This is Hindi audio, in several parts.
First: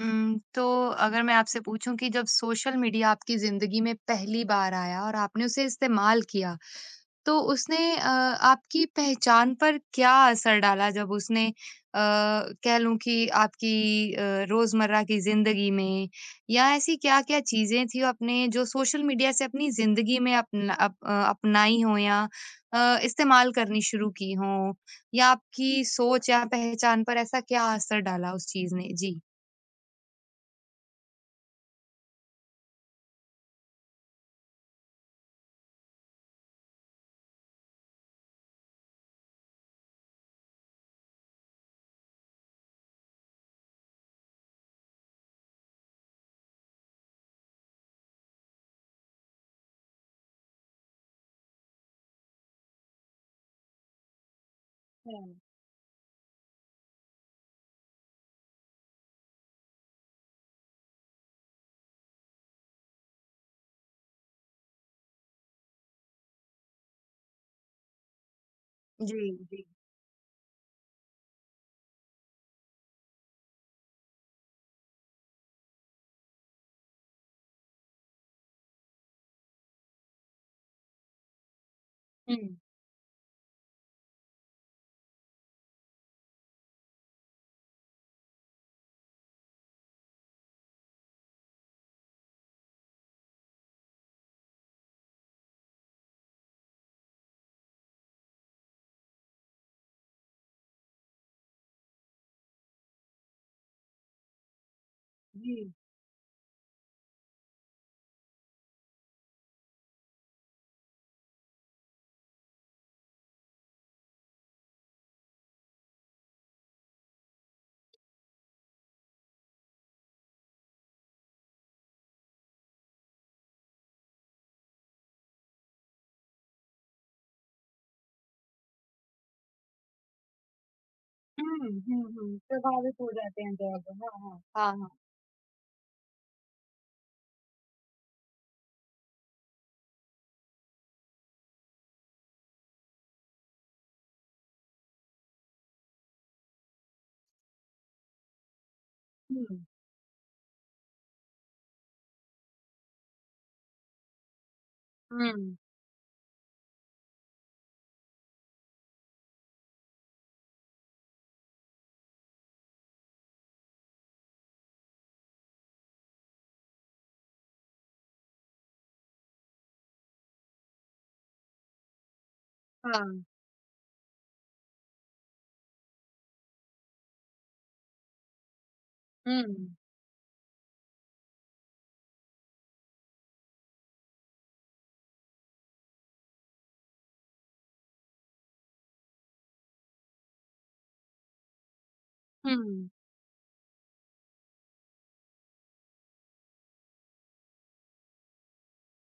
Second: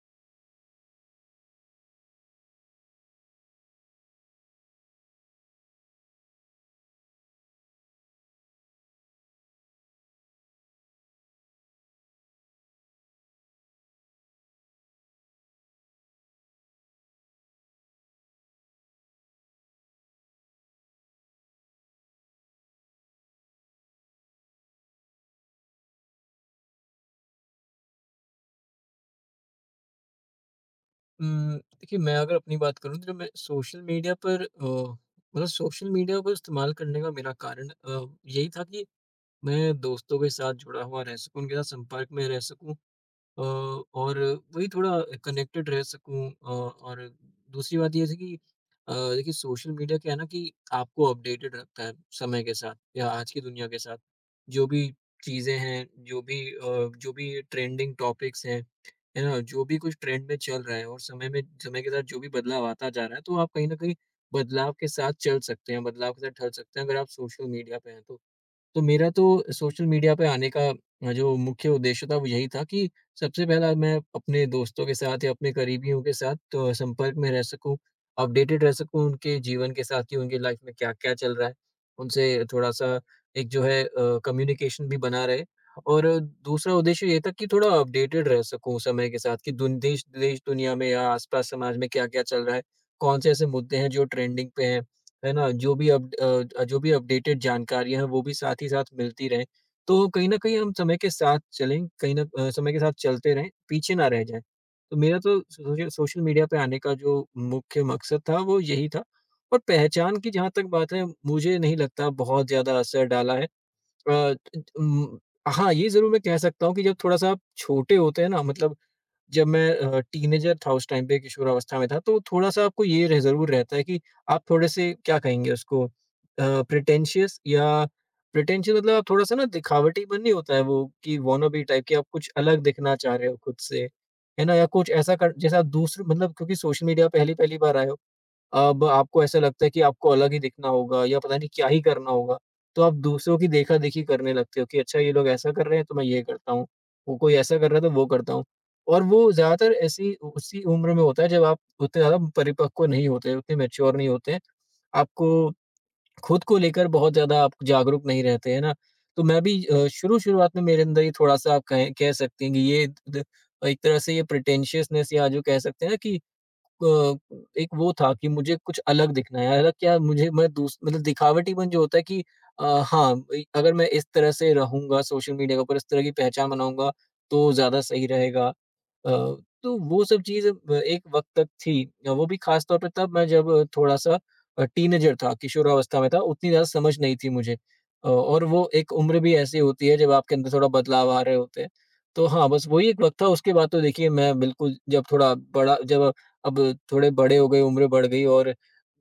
तो अगर मैं आपसे पूछूँ कि जब सोशल मीडिया आपकी ज़िंदगी में पहली बार आया और आपने उसे इस्तेमाल किया, तो उसने आपकी पहचान पर क्या असर डाला? जब उसने कह लूँ कि आपकी रोज़मर्रा की ज़िंदगी में या ऐसी क्या-क्या चीज़ें थी आपने जो सोशल मीडिया से अपनी ज़िंदगी में अपनाई हो या इस्तेमाल करनी शुरू की हो या आपकी सोच या पहचान पर ऐसा क्या असर डाला उस चीज़ ने? जी। उम, देखिए मैं अगर अपनी बात करूँ तो मैं सोशल मीडिया पर मतलब सोशल मीडिया को इस्तेमाल करने का मेरा कारण यही था कि मैं दोस्तों के साथ जुड़ा हुआ रह सकूँ, उनके साथ संपर्क में रह सकूँ अ, और वही थोड़ा कनेक्टेड रह सकूँ और दूसरी बात ये थी कि देखिए सोशल मीडिया क्या है ना कि आपको अपडेटेड रखता है समय के साथ या आज की दुनिया के साथ। जो भी चीज़ें हैं, जो भी ट्रेंडिंग टॉपिक्स हैं, है ना? जो भी कुछ ट्रेंड में चल रहा है और समय में समय के साथ जो भी बदलाव आता जा रहा है, तो आप कहीं न कहीं बदलाव के साथ चल सकते हैं, बदलाव के साथ ढल सकते हैं अगर आप सोशल मीडिया पे हैं तो। तो मेरा जी, तो जी। सोशल मीडिया पे आने का जो मुख्य उद्देश्य था वो यही था कि सबसे पहला मैं अपने दोस्तों के साथ या अपने करीबियों के साथ संपर्क में रह सकूं, अपडेटेड रह सकूं उनके जीवन के साथ कि उनकी लाइफ में क्या-क्या चल रहा है। उनसे हुँ, थोड़ा सा एक जो है कम्युनिकेशन भी बना रहे और दूसरा उद्देश्य ये था कि थोड़ा अपडेटेड रह सकूं समय के साथ कि दुन देश देश दुनिया में या आस-पास समाज में क्या-क्या चल रहा है, कौन से ऐसे मुद्दे हैं जो ट्रेंडिंग पे हैं। है ना? जो भी अपडेटेड जानकारियाँ हैं, वो भी साथ ही साथ मिलती रहें। तो कहीं न कहीं हम समय के साथ चलें, कहीं न अ, समय के साथ चलते रहें, पीछे ना रह जाएँ। तो मेरा तो जी। सोशल सोशल मीडिया पे आने का जो मुख्य मकसद था, वो यही था और पहचान की जहाँ तक बात है, मुझे नहीं लगता बहुत ज़्यादा असर डाला है। अ, त उम, हाँ, ये ज़रूर मैं कह सकता हूँ कि जब थोड़ा-सा आप छोटे होते हैं ना, मतलब जब मैं टीनेजर था उस टाइम पे किशोरावस्था में था, तो थोड़ा-सा आपको ये रह ज़रूर रहता है कि आप थोड़े से क्या कहेंगे उसको प्रिटेंशियस या प्रिटेंशियस मतलब आप थोड़ा-सा ना दिखावटीपन नहीं होता है वो कि हुँ, वॉनाबी टाइप कि हुँ, आप कुछ हुँ, अलग प्रभावित दिखना हो चाह रहे हो जाते हैं खुद से, जॉब। हाँ, हाँ। है ना? या हाँ, हाँ। कुछ ऐसा कर जैसा आप दूसरे मतलब क्योंकि सोशल मीडिया पहली-पहली बार आए हो, अब आपको ऐसा लगता है कि आपको अलग ही दिखना होगा या पता नहीं क्या ही करना होगा, तो आप दूसरों की देखा-देखी करने लगते हो कि अच्छा ये लोग ऐसा कर रहे हैं तो मैं ये करता हूँ, वो कोई ऐसा कर रहा है तो वो करता हूँ। और वो हुँ, हुँ, ज़्यादातर ऐसी उ उसी उम्र में होता है जब आप उतने ज़्यादा परिपक्व नहीं होते, उतने मैच्योर नहीं होते हैं। आपको खुद को लेकर बहुत ज़्यादा आप जागरूक नहीं रहते, है ना? तो मैं भी शुरू-शुरुआत में मेरे अंदर ये थोड़ा-सा आप कहें कह सकते हैं कि ये द एक तरह से ये प्रिटेंशियसनेस या जो कह सकते हैं ना कि अ, एक वो था कि मुझे कुछ अलग दिखना है। अलग क्या मुझे मैं दूस मतलब दिखावटीपन जो होता है कि हाँ, हाँ, इ अगर मैं इस तरह से रहूँगा सोशल मीडिया के ऊपर, इस तरह की पहचान बनाऊँगा तो ज़्यादा सही रहेगा। हुँ, तो वो सब चीज़ ब एक वक़्त तक थी। वो भी ख़ास तौर पे तब मैं जब थोड़ा-सा टीनेजर था, किशोरावस्था में था, उतनी ज़्यादा समझ नहीं थी मुझे। और वो एक उम्र भी ऐसी होती है जब आपके अंदर थोड़ा बदलाव आ रहे होते हैं। तो हाँ, बस हुँ, वही एक वक़्त था, उसके बाद तो देखिए मैं बिल्कुल जब थोड़ा बड़ा जब अब थोड़े बड़े हो गए, उम्र बढ़ गई और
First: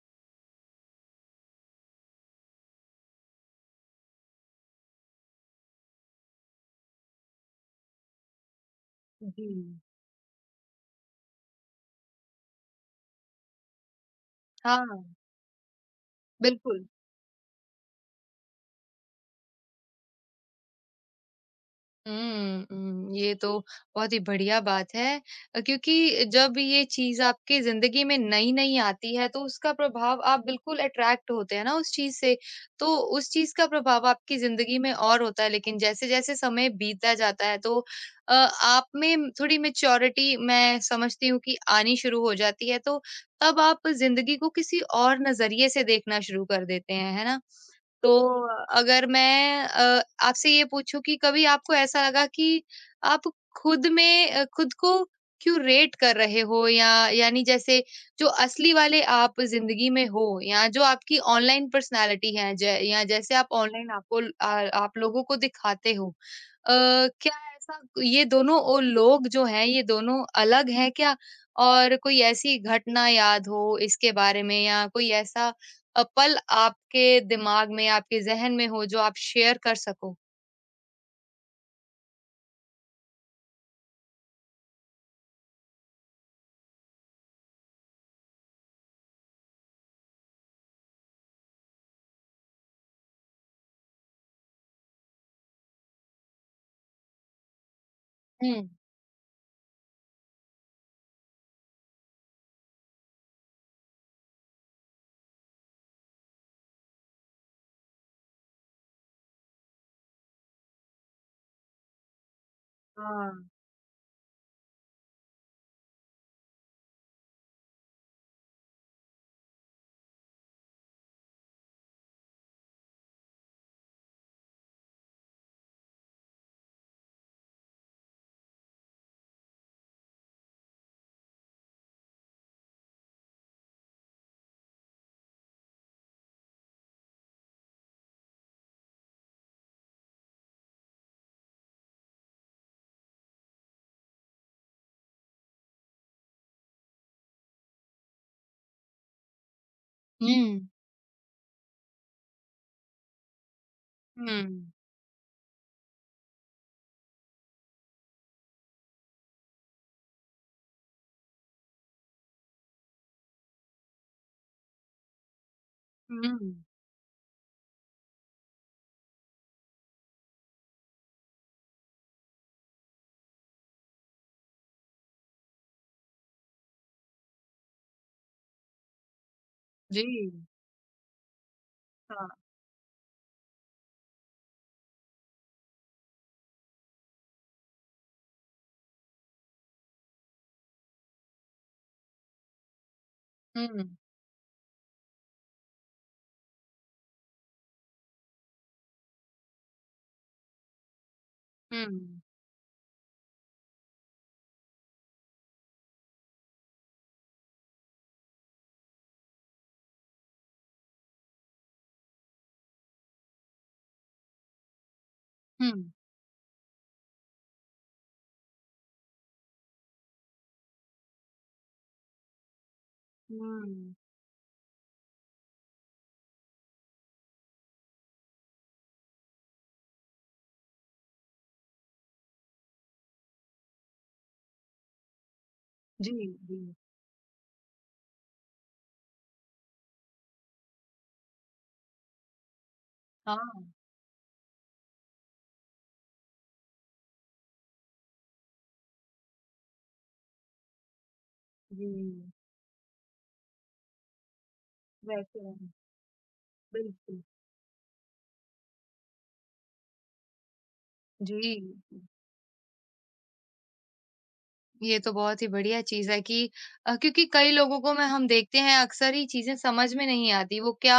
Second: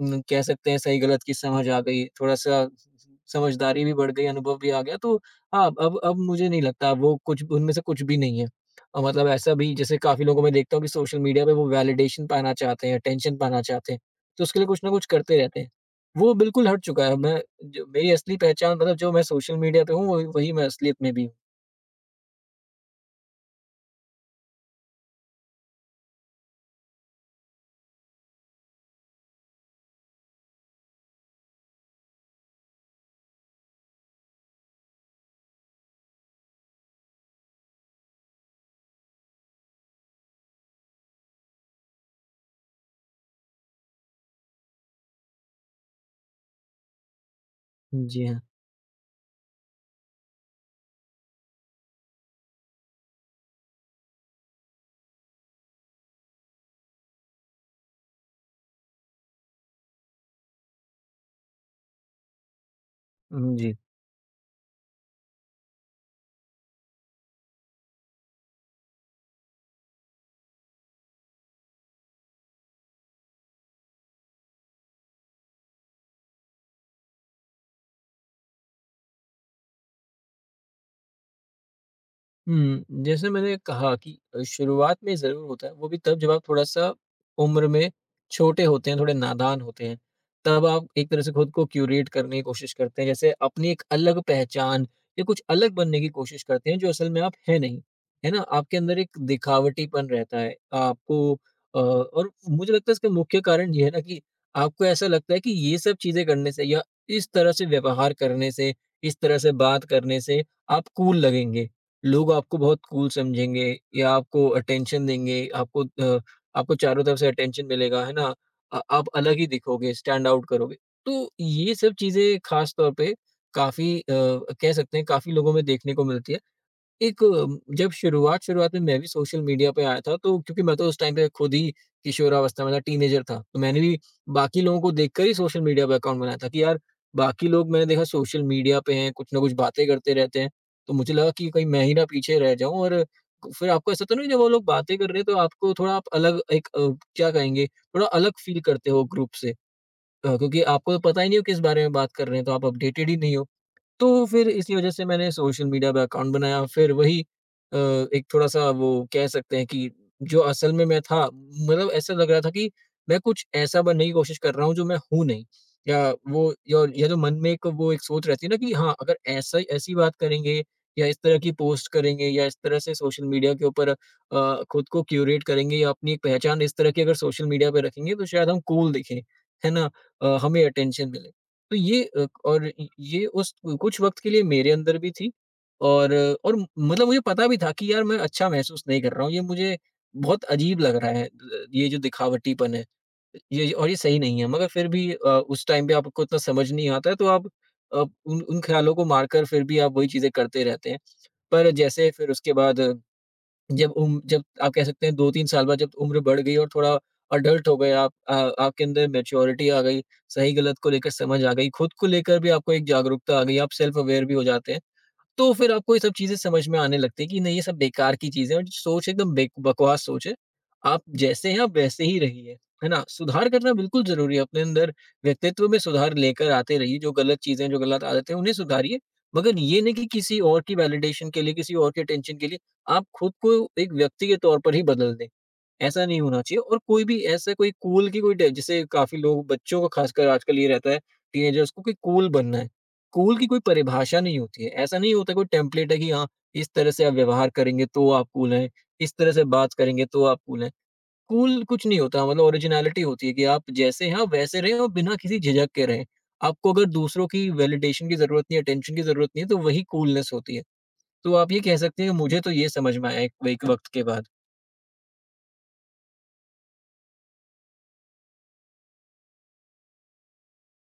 कह सकते हैं सही-गलत की समझ आ गई, थोड़ा-सा समझदारी भी बढ़ गई, अनुभव भी आ गया, तो हाँ, अब मुझे नहीं लगता वो कुछ उनमें से कुछ भी नहीं है। मतलब जी। ऐसा भी जैसे काफ़ी लोगों को मैं देखता हूँ कि सोशल मीडिया पे वो वैलिडेशन पाना चाहते हैं, अटेंशन पाना चाहते हैं, तो उसके लिए कुछ हाँ, ना कुछ करते रहते हैं। वो बिल्कुल हट बिल्कुल। चुका है, मैं जो मेरी असली पहचान मतलब जो मैं सोशल मीडिया पे हूँ, वही वही मैं असलियत में भी हूँ। हुँ, हुँ, ये तो बहुत ही बढ़िया बात है। क्योंकि जब ये चीज़ आपकी ज़िंदगी में नई-नई आती है, तो उसका प्रभाव, आप बिल्कुल अट्रैक्ट होते हैं ना उस चीज़ से, तो उस चीज़ का प्रभाव आपकी ज़िंदगी में और होता है। लेकिन जैसे-जैसे समय बीतता जाता है, तो आप में थोड़ी मैच्योरिटी मैं समझती हूँ कि आनी शुरू हो जाती है, तो तब आप ज़िंदगी को किसी और नज़रिए से देखना शुरू कर देते हैं, है ना? जी हाँ, तो अगर मैं आपसे ये पूछूँ कि कभी आपको ऐसा लगा कि आप खुद में खुद को क्यों रेट कर रहे हो, या यानी जैसे जो असली वाले आप ज़िंदगी में हो या जो आपकी ऑनलाइन पर्सनैलिटी है, जै या जैसे आप हुँ, जी। ऑनलाइन आपको ल आ आप लोगों को दिखाते हो। क्या ऐसा, ये दोनों ओ लोग जो हैं, ये दोनों अलग हैं क्या? और कोई ऐसी घटना याद हो इसके बारे में, या कोई ऐसा पल आपके दिमाग में, आपके ज़हन में हो जो आप शेयर कर सको? हुँ, जैसे मैंने कहा कि शुरुआत में ज़रूर होता है, वो भी तब जब आप थोड़ा-सा उम्र में छोटे होते हैं, थोड़े नादान होते हैं। तब आप एक तरह से खुद को क्यूरेट करने की कोशिश करते हैं, जैसे अपनी एक अलग पहचान या कुछ अलग बनने की कोशिश करते हैं, जो असल में आप हैं नहीं, है ना? हुँ। आपके अंदर एक दिखावटीपन रहता है, आपको और मुझे लगता है इसका मुख्य कारण ये है ना कि आपको ऐसा लगता है कि ये सब चीज़ें करने से या इस तरह से व्यवहार करने से, इस तरह से बात करने से आप कूल लगेंगे। लोग आपको बहुत कूल हाँ। समझेंगे या आपको अटेंशन देंगे, आपको आपको चारों तरफ से अटेंशन मिलेगा, है ना? आप अलग ही दिखोगे, स्टैंड आउट करोगे। तो ये सब चीज़ें ख़ास तौर पे काफ़ी कह सकते हैं काफ़ी लोगों में देखने को मिलती है। एक जब शुरुआत शुरुआत में मैं भी सोशल मीडिया पे आया था, तो क्योंकि मैं तो उस टाइम पे खुद ही किशोरावस्था में था, टीनेजर था। तो मैंने भी बाकी लोगों को देखकर ही सोशल मीडिया पे अकाउंट बनाया था कि यार, बाकी लोग मैंने देखा सोशल मीडिया पे हैं, कुछ ना कुछ बातें करते रहते हैं। तो मुझे लगा कि कहीं मैं ही ना पीछे रह जाऊँ और फिर आपको ऐसा तो नहीं जब वो लोग बातें कर रहे हैं, तो आपको थोड़ा आप अलग एक क्या कहेंगे, थोड़ा अलग फ़ील करते हो ग्रुप से। हुँ। क्योंकि आपको तो पता ही नहीं हो किस बारे में बात कर रहे हैं, तो आप अपडेटेड ही नहीं हो। तो हुँ, फिर इसी वजह से मैंने सोशल मीडिया पे अकाउंट बनाया फिर वही एक थोड़ा-सा वो कह सकते हैं कि जो असल में मैं था मतलब ऐसा लग रहा था कि मैं कुछ ऐसा बनने की कोशिश कर रहा हूँ जो मैं हूँ नहीं। या वो हुँ, या जो मन में एक वो एक सोच रहती है ना कि हाँ, अगर ऐसा ऐसी बात करेंगे या इस तरह की पोस्ट करेंगे या इस तरह से सोशल मीडिया के ऊपर खुद को क्यूरेट करेंगे या अपनी एक पहचान इस तरह की अगर सोशल मीडिया पे रखेंगे तो शायद हम कूल दिखें, है ना? जी, हमें अटेंशन मिले। तो ये हाँ, और य ये उस कुछ वक़्त के लिए मेरे अंदर भी थी और मतलब मुझे पता भी था कि यार मैं अच्छा महसूस नहीं कर रहा हूँ, ये मुझे बहुत अजीब लग रहा है ये जो दिखावटीपन है। ये हुँ, और ये सही नहीं है मगर फिर भी उस टाइम पे आपको इतना समझ नहीं आता है तो आप उन उन ख़्यालों को मारकर फिर भी आप वही चीज़ें करते रहते हैं। पर जैसे हुँ, फिर उसके बाद जब आप कह सकते हैं 2-3 साल बाद जब उम्र बढ़ गई और थोड़ा अडल्ट हो गए आप आपके अंदर मैच्योरिटी आ गई, सही-गलत को लेकर समझ आ गई, खुद को लेकर भी आपको एक जागरूकता आ गई, आप सेल्फ अवेयर भी हो जाते हैं। तो हुँ, फिर आपको ये सब चीज़ें समझ में आने लगती हैं कि नहीं ये सब बेकार की चीज़ें हैं और सोच एकदम बेक बकवास सोच है। आप जैसे हैं आप वैसे ही रहिए, है ना? सुधार करना हुँ, बिल्कुल ज़रूरी है, अपने अंदर व्यक्तित्व में सुधार लेकर आते रहिए, जो गलत चीज़ें हैं, जो गलत आदतें हैं उन्हें सुधारिए। मगर ये नहीं कि किसी और की वैलिडेशन के लिए, किसी और के अटेंशन के लिए आप खुद को एक व्यक्ति के तौर पर ही बदल दें। ऐसा जी, नहीं होना जी, चाहिए और कोई भी ऐसा कोई कूल की कोई ड जैसे काफ़ी लोग बच्चों को खासकर आजकल ये रहता है टीनेजर्स को कि कूल बनना है। कूल की कोई हाँ, परिभाषा नहीं होती है। ऐसा नहीं होता कोई टेम्पलेट है कि हाँ, इस तरह से आप व्यवहार करेंगे तो आप कूल हैं, इस तरह से बात करेंगे तो आप कूल हैं। कूल कुछ नहीं होता जी, मतलब ओरिजिनैलिटी होती है कि आप जैसे हैं आप वैसे रहें और बिना किसी वैसे झिझक के रहें। आपको अगर बिल्कुल, दूसरों की वैलिडेशन की ज़रूरत नहीं है, अटेंशन की ज़रूरत नहीं है तो वही कूलनेस होती है। तो जी। आप ये कह सकते हैं कि मुझे तो ये समझ में आया एक एक वक़्त के बाद। ये तो बहुत ही बढ़िया चीज़ है कि क्योंकि कई लोगों को मैं हम देखते हैं, अक्सर ही चीज़ें समझ में नहीं आती। वो क्या,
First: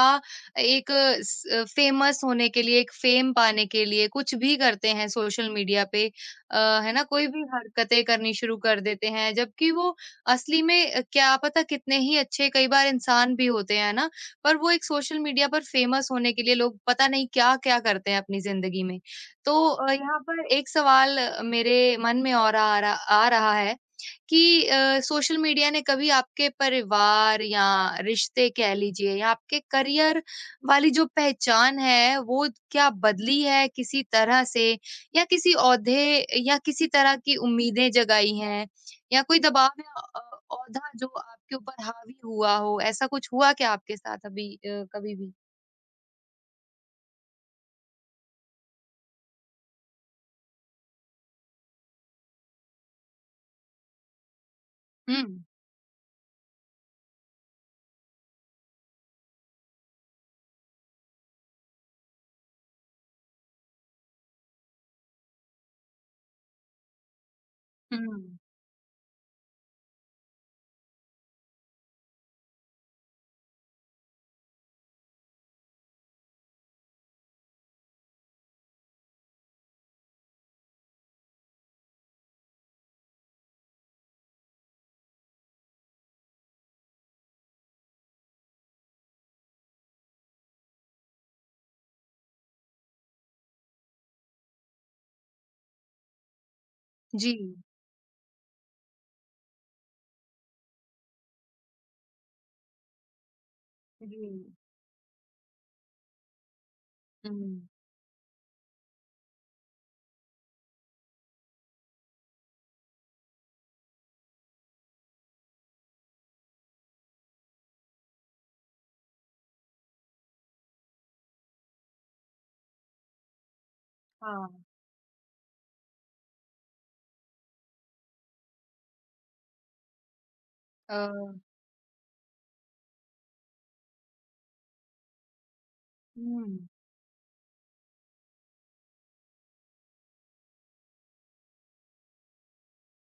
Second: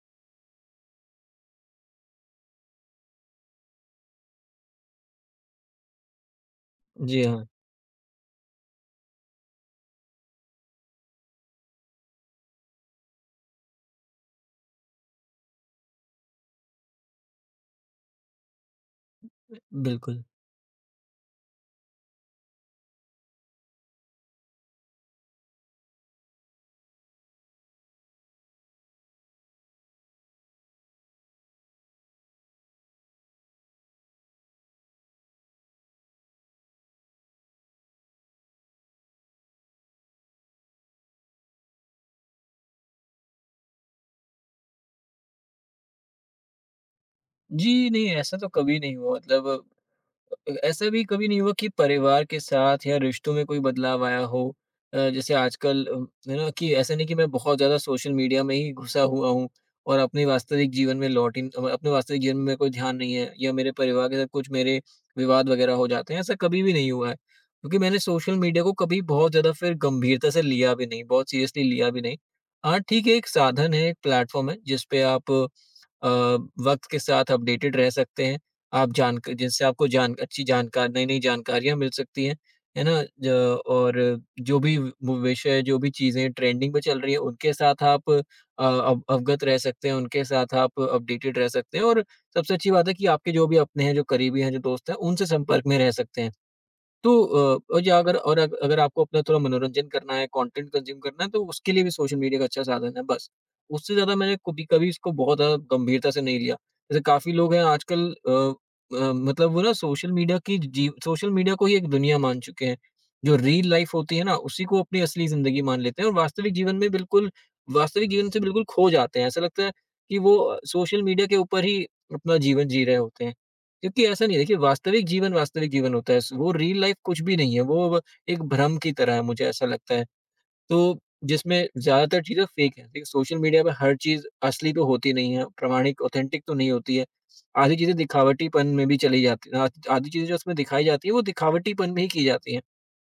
एक स फ़ेमस होने के लिए, एक फ़ेम पाने के लिए कुछ भी करते हैं सोशल मीडिया पे। अ, है ना? जी कोई भी हाँ, हरकतें करनी शुरू कर देते हैं, जबकि वो असली में क्या पता कितने ही अच्छे कई बार इंसान भी होते हैं ना? पर वो एक सोशल मीडिया पर फ़ेमस होने के लिए लोग पता नहीं क्या-क्या करते हैं अपनी ज़िंदगी में। तो यहाँ बिल्कुल। पर एक सवाल मेरे मन में और आ रहा है कि सोशल मीडिया ने कभी आपके परिवार या रिश्ते कह लीजिए, या आपके करियर वाली जो पहचान है वो क्या बदली है किसी तरह से, या किसी ओहदे या किसी तरह की उम्मीदें जगाई हैं, या कोई दबाव या ओहदा जो आपके ऊपर हावी हुआ हो, ऐसा कुछ हुआ क्या आपके साथ अभी कभी भी? जी नहीं, ऐसा तो कभी नहीं हुआ मतलब ऐसा भी कभी नहीं हुआ कि परिवार के साथ या रिश्तों में कोई बदलाव आया हो? हुँ, जैसे आजकल है ना कि ऐसा नहीं कि मैं बहुत ज़्यादा सोशल मीडिया में ही घुसा हुआ हूँ और अपने वास्तविक जीवन में मेरा कोई ध्यान नहीं है या मेरे परिवार के साथ कुछ मेरे विवाद वगैरह हो जाते हैं, ऐसा कभी भी नहीं हुआ है। क्योंकि मैंने सोशल हुँ। मीडिया को कभी बहुत ज़्यादा फिर गंभीरता से लिया भी नहीं, बहुत सीरियसली लिया भी नहीं। हाँ, ठीक है, एक साधन है, एक प्लेटफ़ॉर्म है, जिस पे आप अ, वक़्त के साथ अपडेटेड रह सकते हैं। आप जानक जिससे आपको जान अच्छी जानकार नई-नई जानकारियाँ मिल सकती हैं, है ना? ज और जो भी व विषय, जो भी चीज़ें ट्रेंडिंग में चल रही हैं, उनके साथ आप अ, अव अवगत रह सकते हैं, उनके साथ आप अपडेटेड रह सकते हैं और सबसे अच्छी बात है कि आपके जो भी अपने हैं, जो करीबी हैं, जो दोस्त हैं, उनसे संपर्क में रह सकते हैं। तो जी, और या अगर और अग अगर आपको अपना थोड़ा मनोरंजन करना है, कंटेंट कंज़्यूम करना है, तो उसके लिए भी सोशल मीडिया का अच्छा साधन है, बस। उससे ज़्यादा मैंने जी, कभी कभी इसको बहुत ज़्यादा गंभीरता से नहीं लिया। जैसे काफ़ी लोग हैं हुँ। आजकल मतलब वो ना सोशल मीडिया को ही एक दुनिया मान चुके हैं। जो रियल लाइफ़ होती है ना, उसी को अपनी असली ज़िंदगी मान लेते हैं और वास्तविक जीवन से बिल्कुल खो जाते हैं। ऐसा लगता है कि वो सोशल मीडिया के ऊपर ही अपना जीवन जी रहे होते हैं। क्योंकि ऐसा नहीं है, हाँ, देखिए, वास्तविक जीवन होता है। स वो रियल लाइफ़ कुछ भी नहीं है, वो एक भ्रम की तरह है मुझे ऐसा लगता है। तो अ, जिसमें ज़्यादातर चीज़ें फ़ेक हैं। देखिए, सोशल मीडिया पे हर चीज़ असली तो होती नहीं है, प्रामाणिक ऑथेंटिक तो हुँ। नहीं होती है। आधी चीज़ें दिखावटीपन में भी चली जाती हैं। आध आधी चीज़ें जो उसमें दिखाई जाती हैं वो दिखावटीपन में ही की जाती हैं।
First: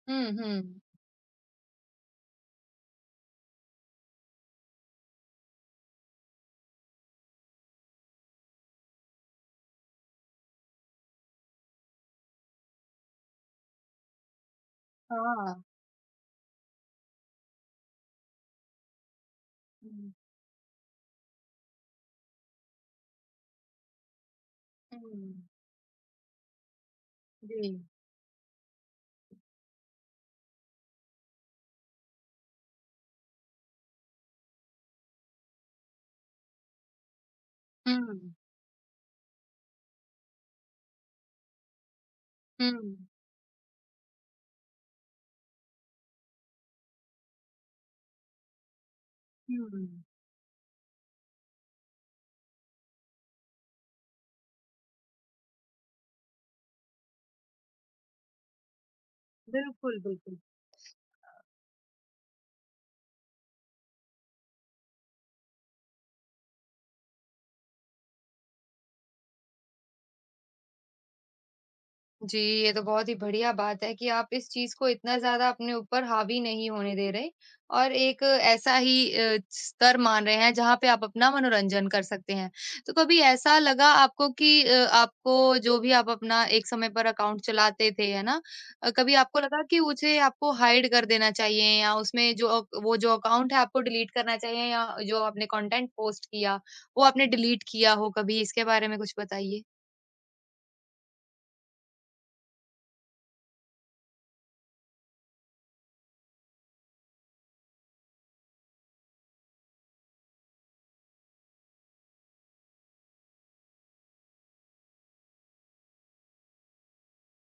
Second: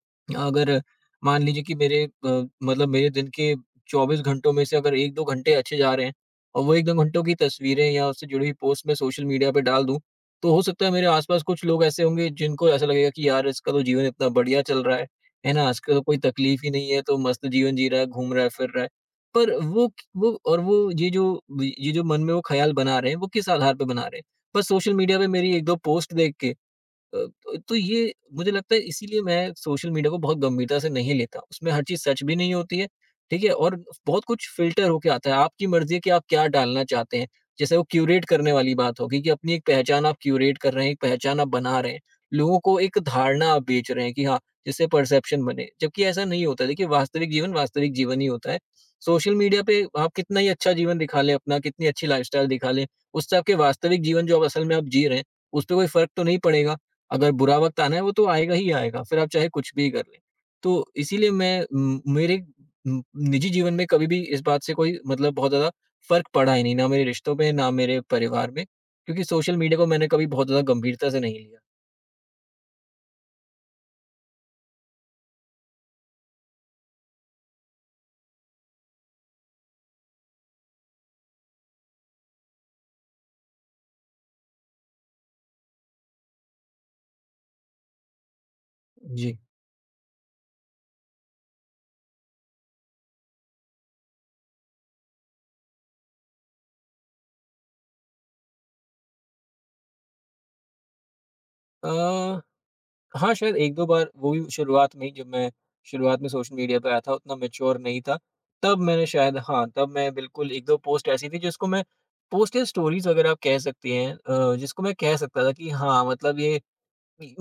हुँ, अगर हुँ। मान लीजिए कि मतलब मेरे दिन के 24 घंटों में से अगर 1-2 घंटे अच्छे जा रहे हैं और वो 1-2 घंटों की तस्वीरें या उससे जुड़ी हुई पोस्ट मैं सोशल मीडिया पे डाल दूँ, तो हो सकता है मेरे आस-पास कुछ लोग ऐसे होंगे जिनको ऐसा लगेगा कि यार इसका तो जीवन इतना बढ़िया चल रहा हाँ, है ना? इसका तो कोई तकलीफ ही नहीं है, तो मस्त जीवन जी रहा है, घूम रहा है, फिर रहा है। पर वो क हुँ, वो और वो ये जो मन में वो ख़्याल बना रहे हैं, वो किस आधार पे बना रहे हैं? बस सोशल मीडिया पे हुँ, मेरी 1-2 पोस्ट देख के। तो जी। तो ये मुझे लगता है इसीलिए मैं सोशल मीडिया को बहुत गंभीरता से नहीं लेता। उसमें हर चीज़ सच भी नहीं होती है, ठीक है? और बहुत कुछ फ़िल्टर होके आता है, आपकी मर्ज़ी है कि आप क्या डालना चाहते हैं। जैसे वो हुँ, क्यूरेट करने वाली बात होगी कि अपनी एक पहचान आप क्यूरेट कर रहे हैं, एक पहचान आप बना रहे हैं। लोगों हुँ, को एक धारणा आप बेच रहे हैं कि हाँ, जिससे परसेप्शन बने, जबकि ऐसा नहीं होता है। देखिए, वास्तविक जीवन ही होता है। सोशल मीडिया पे हुँ। आप कितना ही अच्छा जीवन दिखा लें अपना, कितनी अच्छी लाइफ़स्टाइल दिखा लें, उससे आपके वास्तविक जीवन जो आप असल में आप जी रहे हैं, उसपे कोई फ़र्क तो नहीं पड़ेगा। अगर बुरा वक़्त आना है वो तो आएगा ही आएगा, फिर आप चाहे कुछ भी बिल्कुल, कर लें। बिल्कुल। तो इसीलिए मैं मेरे उम, निजी जीवन में कभी भी इस बात से कोई मतलब बहुत ज़्यादा फ़र्क पड़ा ही नहीं, ना मेरे रिश्तों में, ना मेरे परिवार में, क्योंकि सोशल मीडिया को मैंने कभी बहुत ज़्यादा गंभीरता से नहीं लिया। जी, ये तो बहुत ही बढ़िया बात है कि आप इस चीज़ को इतना ज़्यादा अपने ऊपर हावी नहीं होने दे रहे, और एक ऐसा ही स्तर मान रहे हैं जहाँ पे आप अपना मनोरंजन कर सकते हैं। तो कभी ऐसा लगा आपको कि आपको जो भी आप अपना, एक समय पर अकाउंट चलाते थे, है ना? कभी जी। आपको लगा कि उसे आपको हाइड कर देना चाहिए, या उसमें जो वो जो अकाउंट है आपको डिलीट करना चाहिए, या जो आपने कंटेंट पोस्ट किया, वो आपने डिलीट किया हो कभी? इसके बारे में कुछ बताइए। अ, हाँ, शायद 1-2 बार वो भी शुरुआत में ही जब मैं शुरुआत में सोशल मीडिया पे आया था उतना मैच्योर नहीं था, तब मैंने शायद हाँ, तब मैं बिल्कुल 1-2 पोस्ट ऐसी थी जिसको मैं पोस्ट या स्टोरीज़ वगैरह आप कह सकती हैं, जिसको मैं कह सकता था कि हाँ, मतलब ये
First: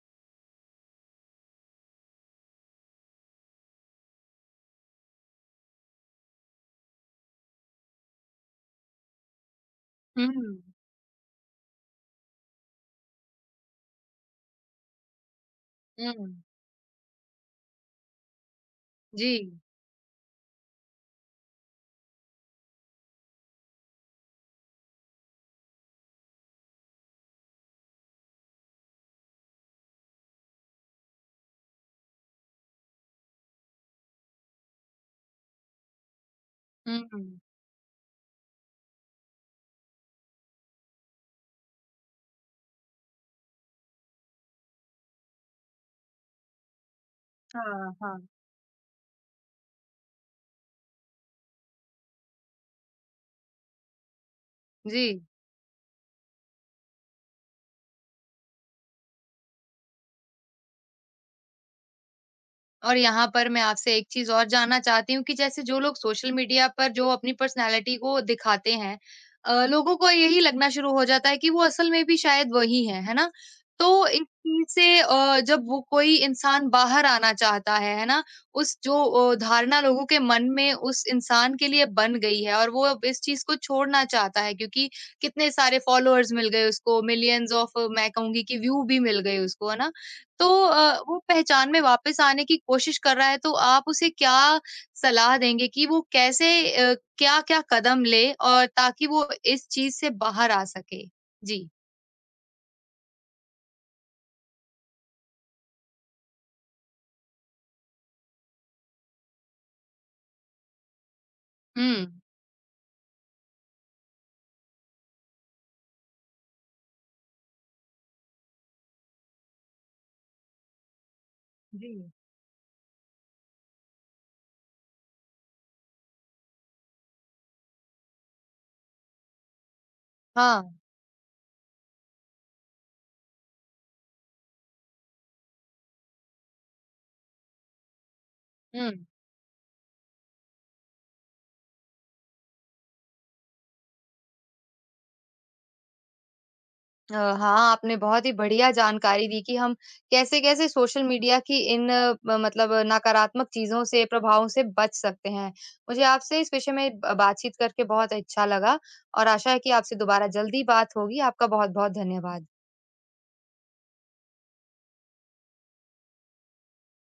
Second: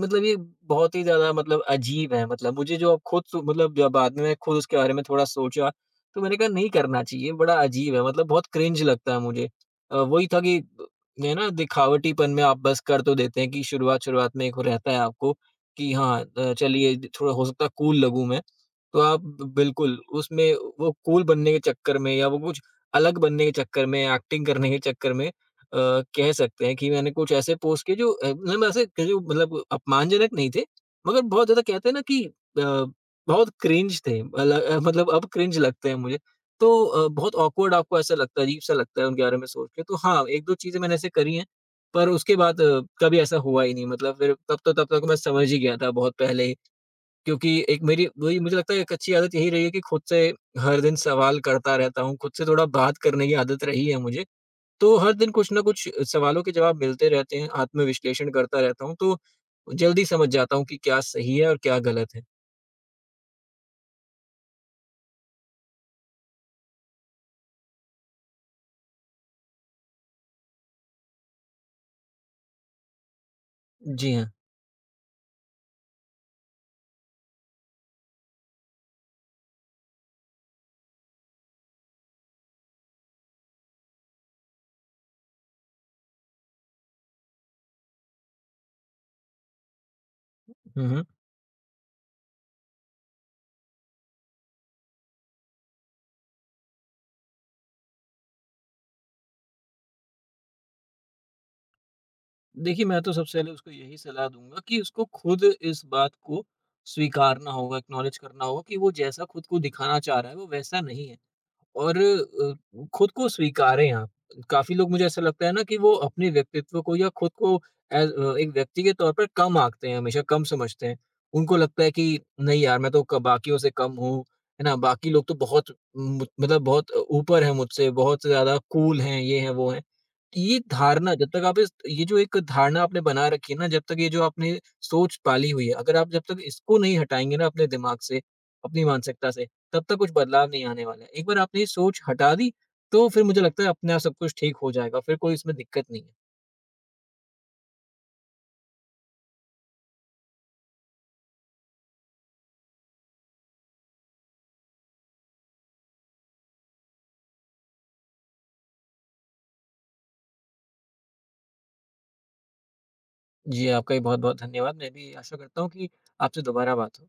मतलब ये बहुत ही ज़्यादा मतलब अजीब है, मतलब मुझे जो अब खुद सो मतलब जब बाद में मैं खुद उसके बारे में थोड़ा सोचा, तो मैंने कहा नहीं करना चाहिए, बड़ा अजीब है मतलब बहुत क्रिंज लगता है मुझे। हुँ, वही था हुँ। कि ब ये ना दिखावटीपन में आप बस कर तो देते हैं कि शुरुआत-शुरुआत में एक रहता है आपको कि हाँ चलिए थोड़ा हो सकता है कूल लगूँ मैं, तो आप जी। ब बिल्कुल उसमें वो कूल बनने के चक्कर में या वो कुछ अलग बनने के चक्कर में, एक्टिंग करने के चक्कर में, अ, कह सकते हैं कि मैंने कुछ ऐसे पोस्ट किए जो मतलब ऐसे क जो मतलब अपमानजनक नहीं थे, मगर बहुत ज़्यादा कहते हैं ना कि बहुत क्रिंज थे। मतलब अब क्रिंज लगते हैं मुझे। तो बहुत हुँ। ऑकवर्ड आपको ऐसा लगता है, अजीब-सा लगता है उनके बारे में सोच के। तो हाँ, 1-2 चीज़ें मैंने ऐसे करी हैं, पर उसके बाद कभी ऐसा हुआ ही नहीं। मतलब फिर तब तक मैं समझ ही गया था बहुत पहले ही, क्योंकि एक हाँ, मेरी हाँ। वही मुझे लगता है एक अच्छी आदत यही रही है कि खुद से हर दिन सवाल करता रहता हूँ, खुद से थोड़ा बात करने की आदत रही है मुझे। तो हर जी, दिन कुछ ना कुछ सवालों के जवाब मिलते रहते हैं, आत्मविश्लेषण करता रहता हूँ, तो जल्दी समझ जाता हूँ कि क्या सही है और क्या गलत है। और यहाँ पर मैं आपसे एक चीज़ और जानना चाहती हूँ कि जैसे जो लोग सोशल मीडिया पर जो अपनी पर्सनैलिटी को दिखाते हैं, लोगों को यही लगना शुरू हो जाता है कि वो असल में भी शायद वही हैं, है ना? तो जी इस हाँ। चीज़ से जब वो कोई इंसान बाहर आना चाहता है ना? उस जो धारणा लोगों के मन में उस इंसान के लिए बन गई है, और वो अब इस चीज़ को छोड़ना चाहता है क्योंकि कितने सारे फ़ॉलोअर्स मिल गए उसको, मिलियंस ऑफ, मैं कहूँगी कि व्यू भी मिल गए उसको, है ना? तो हुँ, हुँ। वो पहचान में वापस आने की कोशिश कर रहा है, तो आप उसे क्या सलाह देंगे कि वो कैसे, क्या-क्या कदम ले, और ताकि वो इस चीज़ से बाहर आ सके? जी। देखिए, मैं तो सबसे पहले उसको यही सलाह दूँगा कि उसको खुद इस बात को स्वीकारना होगा, एक्नॉलेज करना होगा कि वो जैसा खुद को दिखाना चाह रहा है, वो वैसा नहीं है। और हुँ। खुद को स्वीकारें आप। काफ़ी लोग मुझे ऐसा लगता है ना कि वो अपने व्यक्तित्व को या खुद को एक व्यक्ति के तौर पर कम आँकते हैं, हमेशा कम समझते हैं। उनको लगता जी। है कि नहीं यार मैं तो क बाकियों से कम हूँ, है ना? बाकी लोग तो बहुत मु मतलब बहुत ऊपर हैं मुझसे, बहुत ज़्यादा कूल हैं, ये हैं, वो हैं। तो ये हाँ। धारणा जब तक आप इस ये जो एक धारणा आपने बना रखी है ना, जब तक ये जो आपने सोच पाली हुई है, अगर आप जब तक इसको नहीं हटाएँगे ना अपने दिमाग से, अपनी हुँ। मानसिकता से तब तक कुछ बदलाव नहीं आने वाला है। एक बार आपने ये सोच हटा दी, तो फिर मुझे लगता है अपने आप सब कुछ ठीक हो जाएगा, फिर कोई इसमें दिक्कत नहीं है। अ, हाँ, आपने बहुत ही बढ़िया जानकारी दी कि हम कैसे-कैसे सोशल मीडिया की इन म मतलब नकारात्मक चीज़ों से, प्रभावों से बच सकते हैं। मुझे आपसे इस विषय में ब बातचीत करके बहुत अच्छा लगा, और आशा है कि आपसे दोबारा जल्दी बात होगी। आपका बहुत-बहुत धन्यवाद। जी, आपका भी बहुत-बहुत धन्यवाद। मैं भी आशा करता हूँ कि आपसे दोबारा बात हो।